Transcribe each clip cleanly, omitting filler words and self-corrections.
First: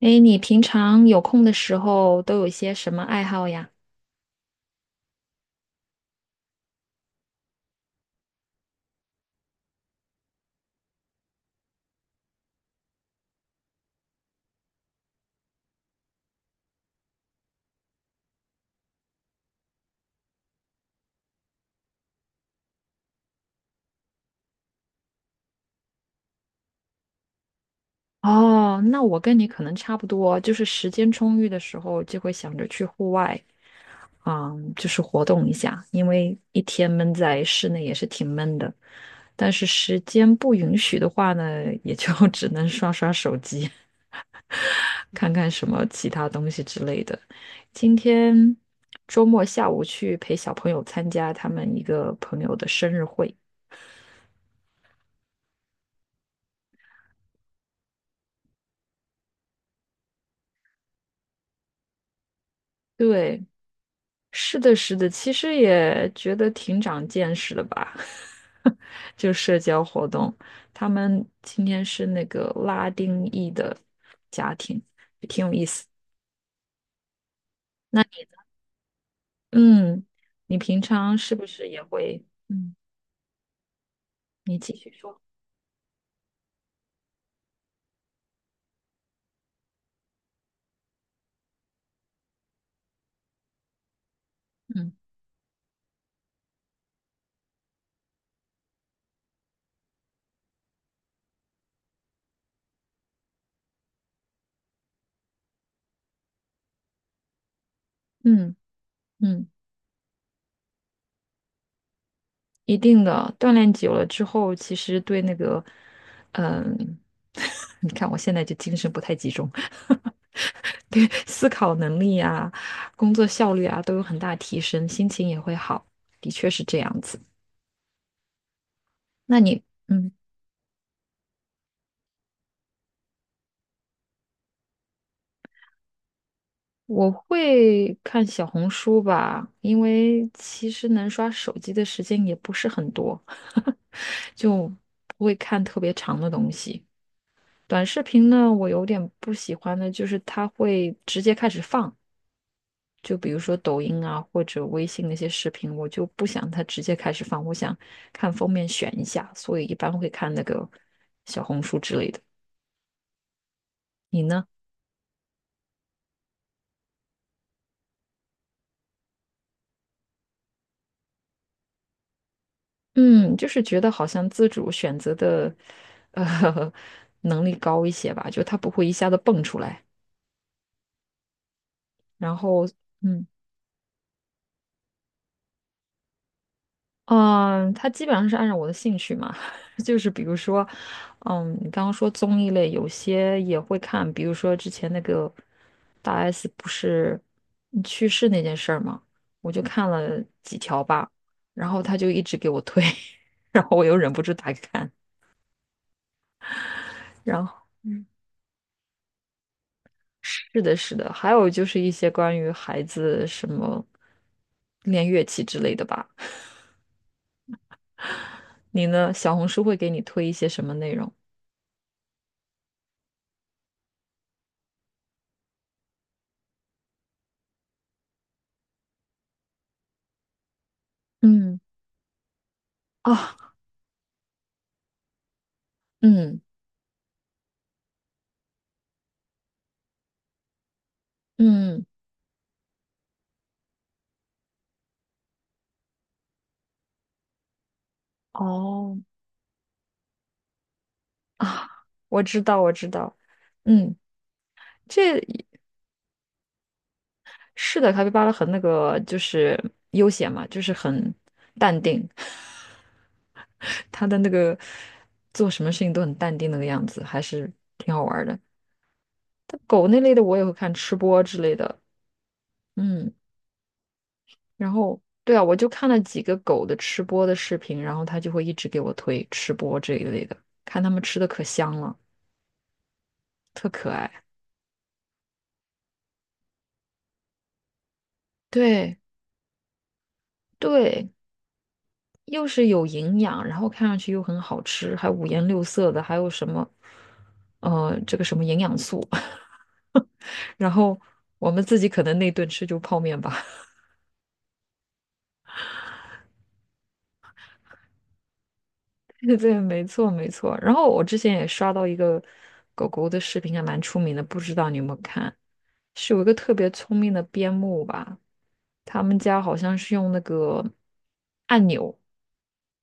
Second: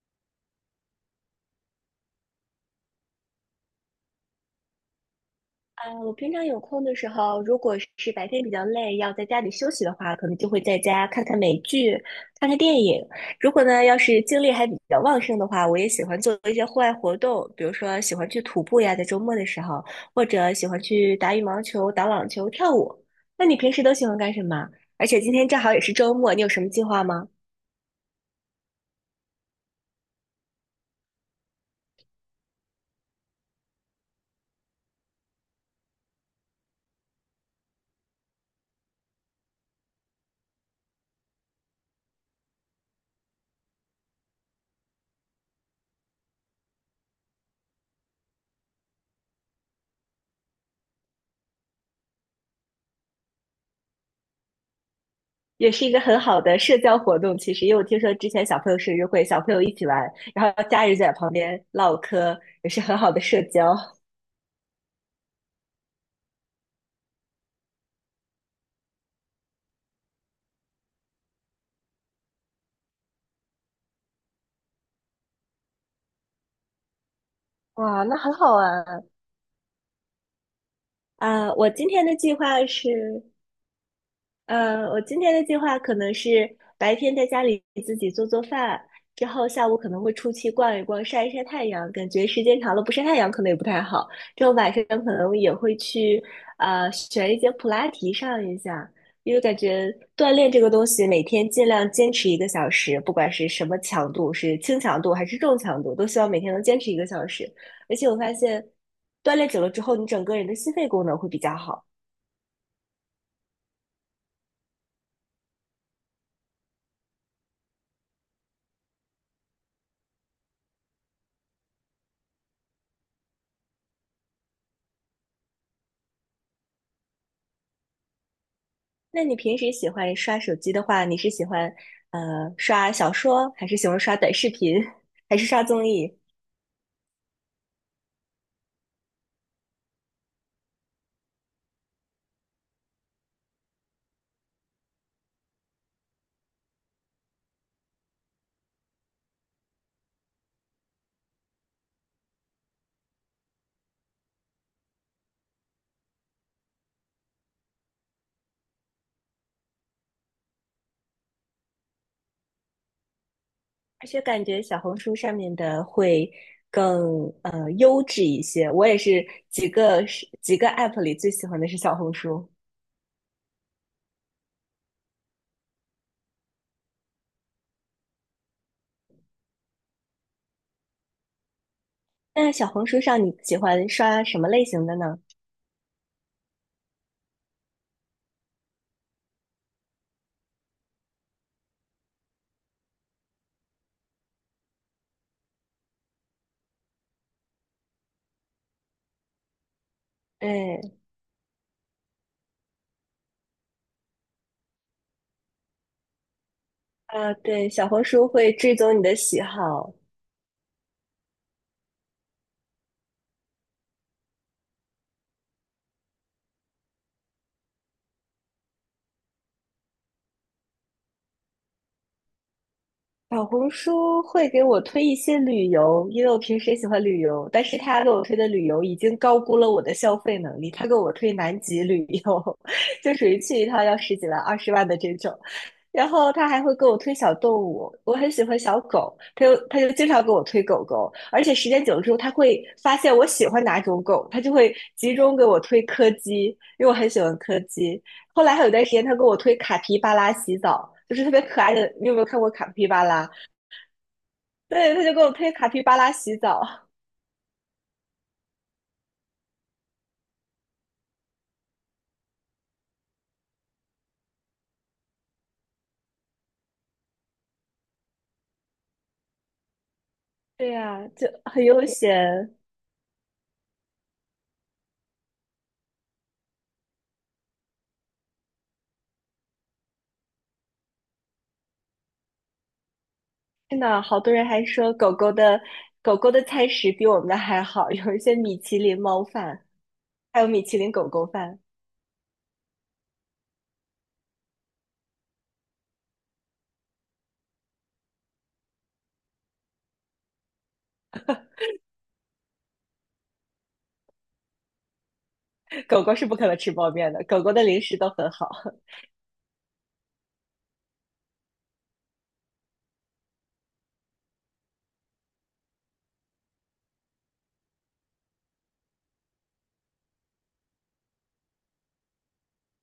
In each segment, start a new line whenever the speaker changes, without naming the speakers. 哎，你平常有空的时候都有一些什么爱好呀？
啊，我平常有空的时候，如果是白天比较累，要在家里休息的话，可能就会在家看看美剧、看看电影。如果呢，要是精力还比较旺盛的话，我也喜欢做一些户外活动，比如说喜欢去徒步呀，在周末的时候，或者喜欢去打羽毛球、打网球、跳舞。那你平时都喜欢干什么？而且今天正好也是周末，你有什么计划吗？
哦，那我跟你可能差不多，就是时间充裕的时候就会想着去户外，嗯，就是活动一下，因为一天闷在室内也是挺闷的。但是时间不允许的话呢，也就 只能刷刷手机，看看什么其他东西之类的。今天周末下午去陪小朋友参加他们一个朋友的生日会，
也是一个很好的社交活动。其实，因为我听说之前小朋友生日会，小朋友一起玩，然后家人在旁边唠嗑，也是很好的社
对。
交。
是的，是的，其实也觉得挺长见识的吧，就社交活动。他们今天是那个拉丁裔的家庭，那
哇，那
你
很
呢，
好玩。
嗯，你平常是不
啊
是
我
也
今天的
会，
计划
嗯，
是
你继续
我
说，
今天的计划可能是白天在家里自己做做饭，之后下午可能会出去逛一逛，晒一晒太阳。感觉时间长了不晒太阳可能也不太好。之后晚上
嗯
可能也会去选一节普拉提上一下，因为感觉锻炼这个东西每天尽量坚持一个小时，不管是什么强度，是轻强度还是重强度，都希望每天能坚持一个小时。而且我发
嗯
现锻
嗯。
炼久了之后，你整个人的心肺功能会比较好。
一定的，锻炼久了之后，其实对那个，嗯，你看我现在就精神不太集中，对思考能力啊、工作效率啊都有很大提升，心情也会好，的确是这样子。
那你
那
平
你，
时喜
嗯，
欢刷手机的话，你是喜欢刷小说，还是喜欢刷短视频，还是刷综艺？
我会看小红书吧，因为其实能刷手机的时间也不是很多，就不会看特别长的东西。短视频呢，我有点不喜欢的，就是它会直接开始放，就比如说抖音啊或者微信那些视频，我就不想它直接开始放，我想看封面选一下，所以一般会看那个小红书之类的。
而且
你
感
呢？
觉小红书上面的会更优质一些。我也是几个 app 里最喜欢的是小红书。
嗯，就是觉得好像自主选择的呃 能力高一些吧，就它不会一下子蹦出来，然
那小
后
红书上
嗯。
你喜欢刷什么类型的呢？
嗯，他基本上是按照我的兴趣嘛，就是比如说，嗯，你刚刚说综艺类，有些也会看，比如说之前那个大 S 不是嗯去世那件事儿嘛，我就看了几
对。
条吧，然后他就一直给我推，然后我又忍不住打开看，
啊，
然后
对，小红书会追踪你的喜好。
是的，是的，还有就是一些关于孩子什么练乐器之类的吧。你呢？小红书会给你推一些什么内容？
小红书会给我推一些旅游，因为我平时也喜欢旅游，但是他给我推的旅游已经高估了我的消费能力。他给我推南
嗯，
极旅游，就属于
啊，
去一趟要十几万、20万的这种。然后
嗯
他还会给我推小动物，我很喜欢小狗，他就经常给我推狗狗，而且时
嗯。
间久了之后，他会发现我喜欢哪种狗，他就会集中给我推柯基，因为我很喜欢柯基。后来还有段时
哦
间，他给我推卡皮巴拉洗澡，就是特
啊，
别可爱 的。你有没
我
有看
知
过
道，
卡
我
皮
知
巴
道，
拉？
嗯，
对，他就
这
给我推卡皮巴拉洗澡。
是的，卡皮巴拉很那个，就是悠闲嘛，就是很淡定，他的那个做什么事情都很淡定那个样子，还是挺好玩儿的。但狗那类的我也会
对
看吃
呀，
播
就
之类
很
的，
悠闲。
嗯，然后对啊，我就看了几个狗的吃播的视频，然后他就会一直给我推吃播这一类的，看他们吃的可香了，特
真
可
的，
爱。
好多人还说狗狗的餐食比我们的还好，有一些米其
对
林猫饭，还有米其林狗
对，
狗饭。
又是有营养，然后看上去又很好吃，还五颜六色的，还有什么，这个什么营养素，然后我们自己可能那顿吃就泡面吧。
狗狗是不可能吃泡面的，狗狗的零食都很好。
对对，没错没错。然后我之前也刷到一个狗狗的视频，还蛮出名的，不知道你有没有看？是有一个特别聪明的边牧吧，他们家好像是用那个按钮，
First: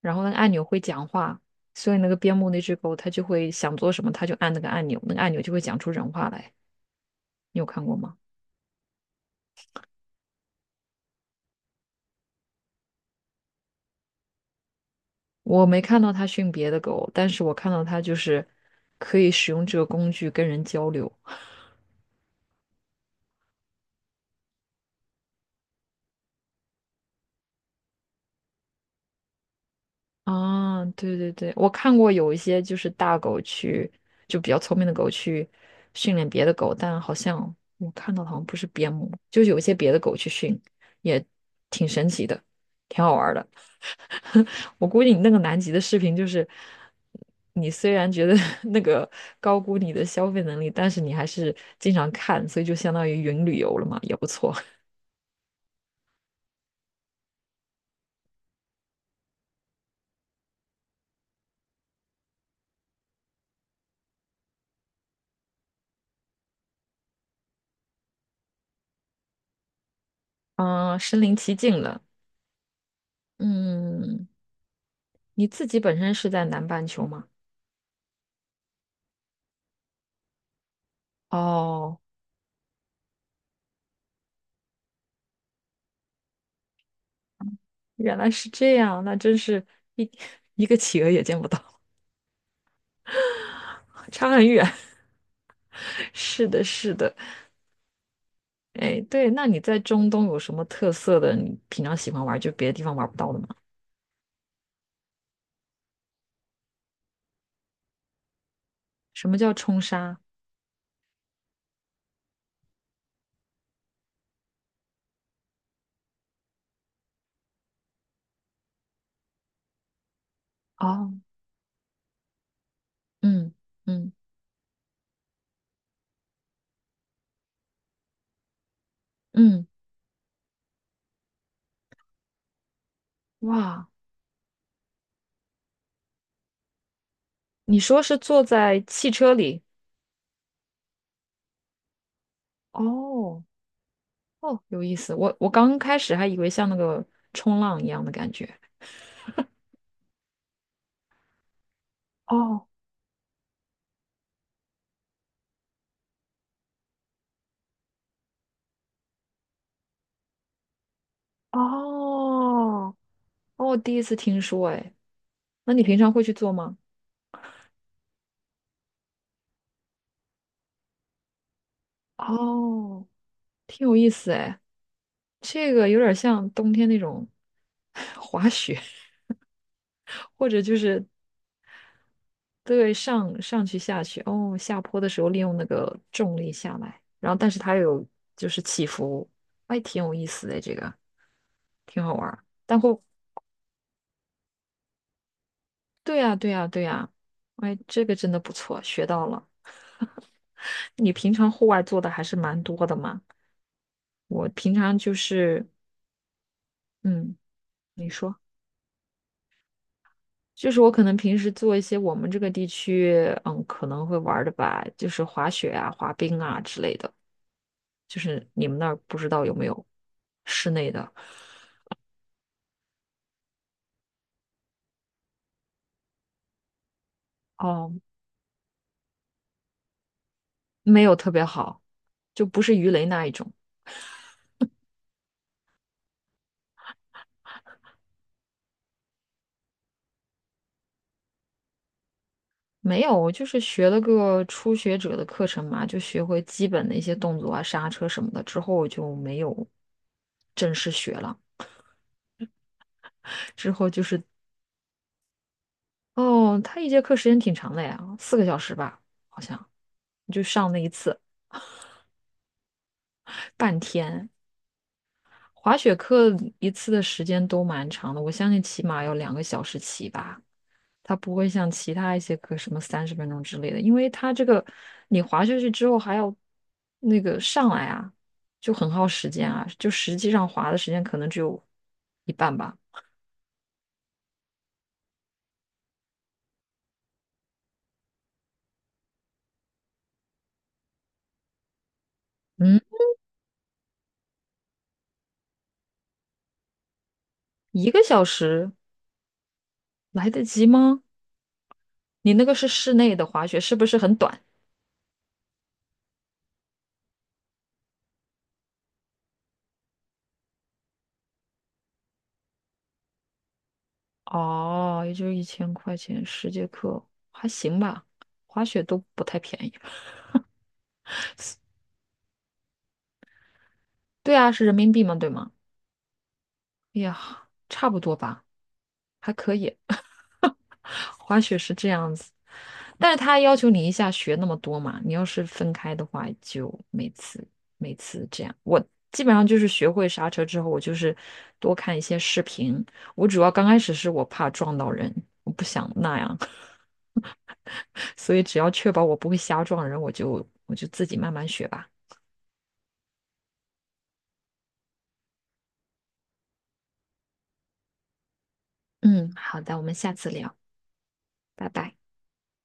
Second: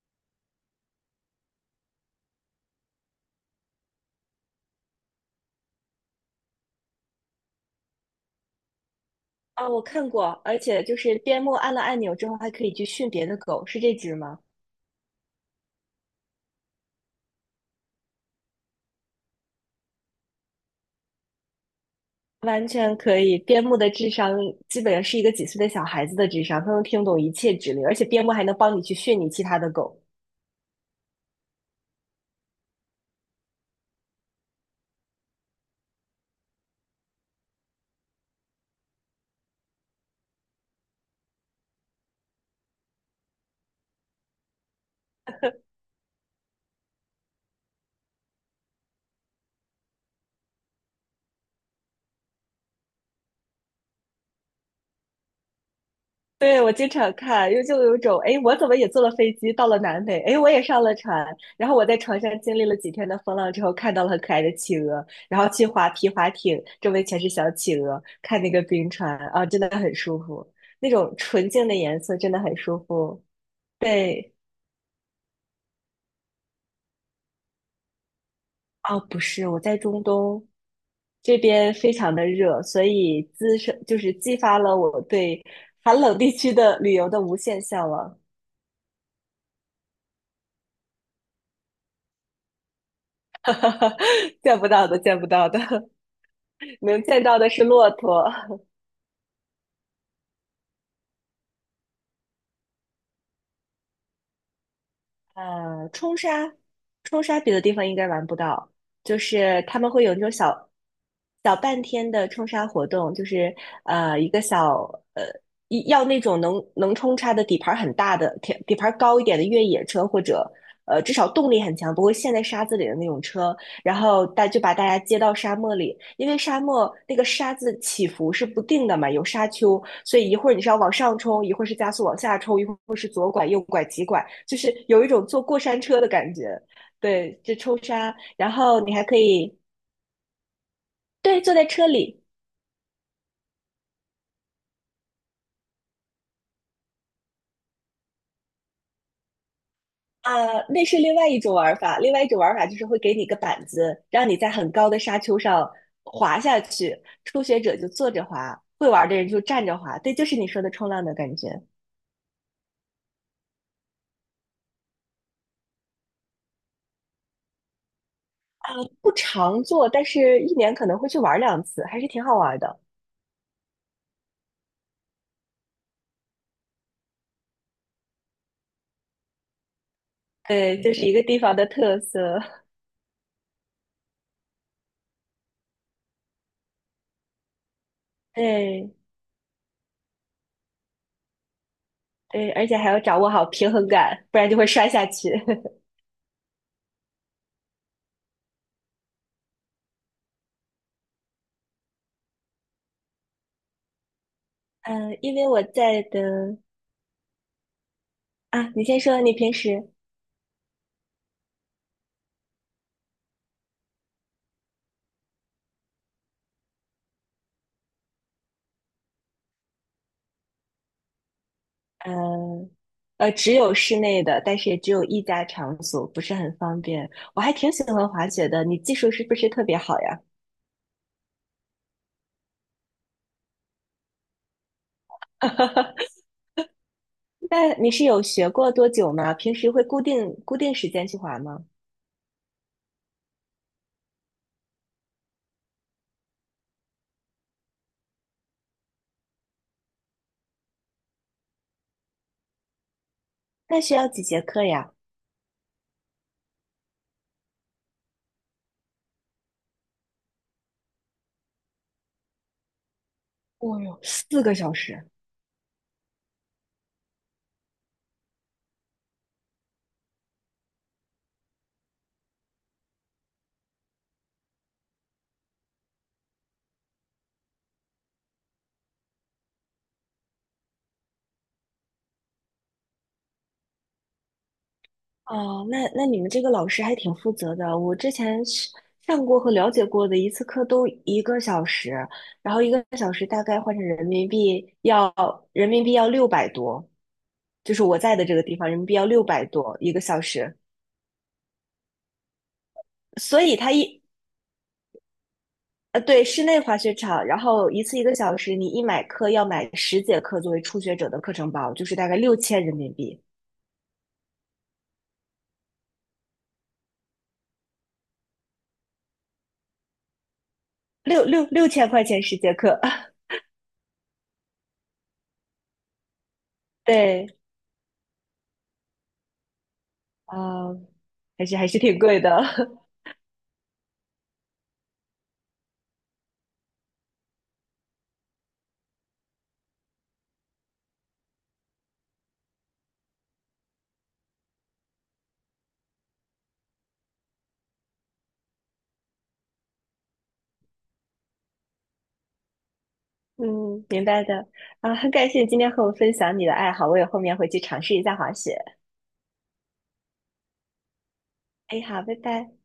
然后那个按钮会讲话，所以那个边牧那只狗它就会想做什么，它就按那个按钮，那个按钮就会讲出人话来。你有看过吗？
啊，我看过，而且就是边牧按了按钮之后，还可以去训别的狗，是这只吗？
我没看到它训别的狗，但是我看到它就是可以使用这个工具跟人交流。
完全可以，边牧的智商基本上是一个几岁的小孩子的智商，他能听懂一切指令，而且边牧还能帮你去训你其他的狗。
啊，对对对，我看过有一些就是大狗去，就比较聪明的狗去训练别的狗，但好像我看到的好像不是边牧，就是有一些别的狗去训，也挺神奇的，挺好玩儿的。我估计你那个南极的视频就是，你虽然觉得 那个高估你的消费能力，但是你还是经常看，所以就相当于云旅游了嘛，也不错。
对，我经常看，又就有一种，哎，我怎么也坐了飞机到了南美，哎，我也上了船，然后我在船上经历了几天的风浪之后，看到了很可爱的企鹅，然后去划皮划艇，周围全是小企鹅，看那个冰川啊，真的很舒服，那
嗯，
种
身临
纯
其
净的
境
颜
了。
色真的很舒服。
嗯，
对。
你自己本身是在南半球吗？
哦，不是，我在中东这边非
哦，
常的热，所以滋生就是激发了我对寒冷地区的旅游的无限向
原
往。
来是这样，那真是一 一个企鹅也见不到，差 很
见不
远。
到的，见不到的。
是的，是
能
的，
见到的是骆驼。
哎，对，那你在中东有什么特色的？你平常喜欢玩，就别的地方玩不到的吗？
呃，冲沙。冲沙别的地方应该玩不到，就
什么叫
是他
冲
们会有
沙？
那种小半天的冲沙活动，就是一个小呃要那种能冲沙的底盘高一点的越野车，或者至
哦，
少动力很强，不会陷在沙子里的那种
嗯
车，然
嗯
后就把大家接到沙漠里，因为沙漠那个沙子起伏是不定的嘛，有沙
嗯，
丘，所以一会儿你是要往上冲，一会儿是加速往下冲，一会儿是左拐右拐
哇，
急拐，就是有一种坐过山车的感觉。对，就
你
冲
说
沙，
是坐
然后
在
你还
汽
可
车
以。
里？
对，坐在车里。
哦哦，有意思。我刚开始还以为像那个冲浪一样的感觉。
啊，那是另外一种玩法。另外一种玩
哦
法就是会给你一个板子，让你在很高的沙丘上滑下去。初学者就坐着滑，会玩的人就站着滑。对，就是你说的冲浪的感觉。
哦哦，第一次听说，哎，那你平常会去做吗？
不常做，但是一年可能会去玩2次，还是挺好玩的。
哦挺有意思哎，这个有点像冬天那种 滑雪，或者就
对，这是
是
一个地方的特色。
对上上去下去，哦，下坡的时候利用那个重力下来，然后但是它有就是起
对
伏，哎，挺有意思的这个，挺好玩儿。
对，而且
但
还要
后
掌握好平衡感，不然就会摔下去。
对呀，对呀，对呀，哎，这个真的不错，学到了。你平常户外做的还是蛮多的嘛，我平常就
嗯，因为我
是，
在的。
嗯，你说。
啊，你先说，你平时。
就是我可能平时做一些我们这个地区，嗯，可能会玩儿的吧，就是滑雪啊、滑冰啊之类的。就是你们那儿不知道有没有室内的？
呃只有室内的，但是也只有一家场所，不是很方便。我还挺喜
哦，
欢滑雪的，你技术是不是特别好呀？
没有特别好，就不是鱼雷那一种。
那你是有学过多久吗？平时会固定时间去滑吗？
没有，我就是学了个初学者的课程嘛，就学会基本的一些动作啊、刹车什么的，之后就没有正式学了。之
那
后
需
就
要
是，
几节课呀？
哦，他一节课时间挺长的呀，4个小时吧，好像，就上那一次，半
哦哟，
天。
4个小时。
滑雪课一次的时间都蛮长的，我相信起码要2个小时起吧。它不会像其他一些课什么30分钟之类的，因为它这个你滑下去之后还要那个上来啊，就很耗时间啊。就实际上滑的时间可能只有一半吧。
哦，那你们这个老师还挺负责的。我之前是上过和了解过的一次课都一个小时，然后一
嗯，
个小时大概换成人民币要六百多，就是
一
我
个
在
小
的这个地方
时
人民币要六百多一个小
来得
时。
及吗？你那个是室内的
所
滑
以
雪，
他
是不是
一
很短？
对，室内滑雪场，然后一次一个小时，你一买课要买十节课作为初学者的课程包，就是大概6000人民币，
哦，也就是1000块钱10节课，还行吧。滑雪都不太便宜。
6000块钱10节课。
对啊，是人民币嘛，对吗？哎
对，
呀，差不多吧，还可以。
啊，
滑
还
雪
是还
是
是
这
挺
样
贵的。
子，但是他要求你一下学那么多嘛，你要是分开的话，就每次这样。我基本上就是学会刹车之后，我就是多看一些视频。我主要刚开始是我怕撞到人，我不想那样，所以只要确保我不会瞎撞人，我就自己慢慢学吧。
嗯，明白的。啊，很感谢你今天和我分享你的爱好，我也后面回去尝试一下滑雪。
嗯，好的，我们下次聊，拜
哎，
拜。
好，拜拜。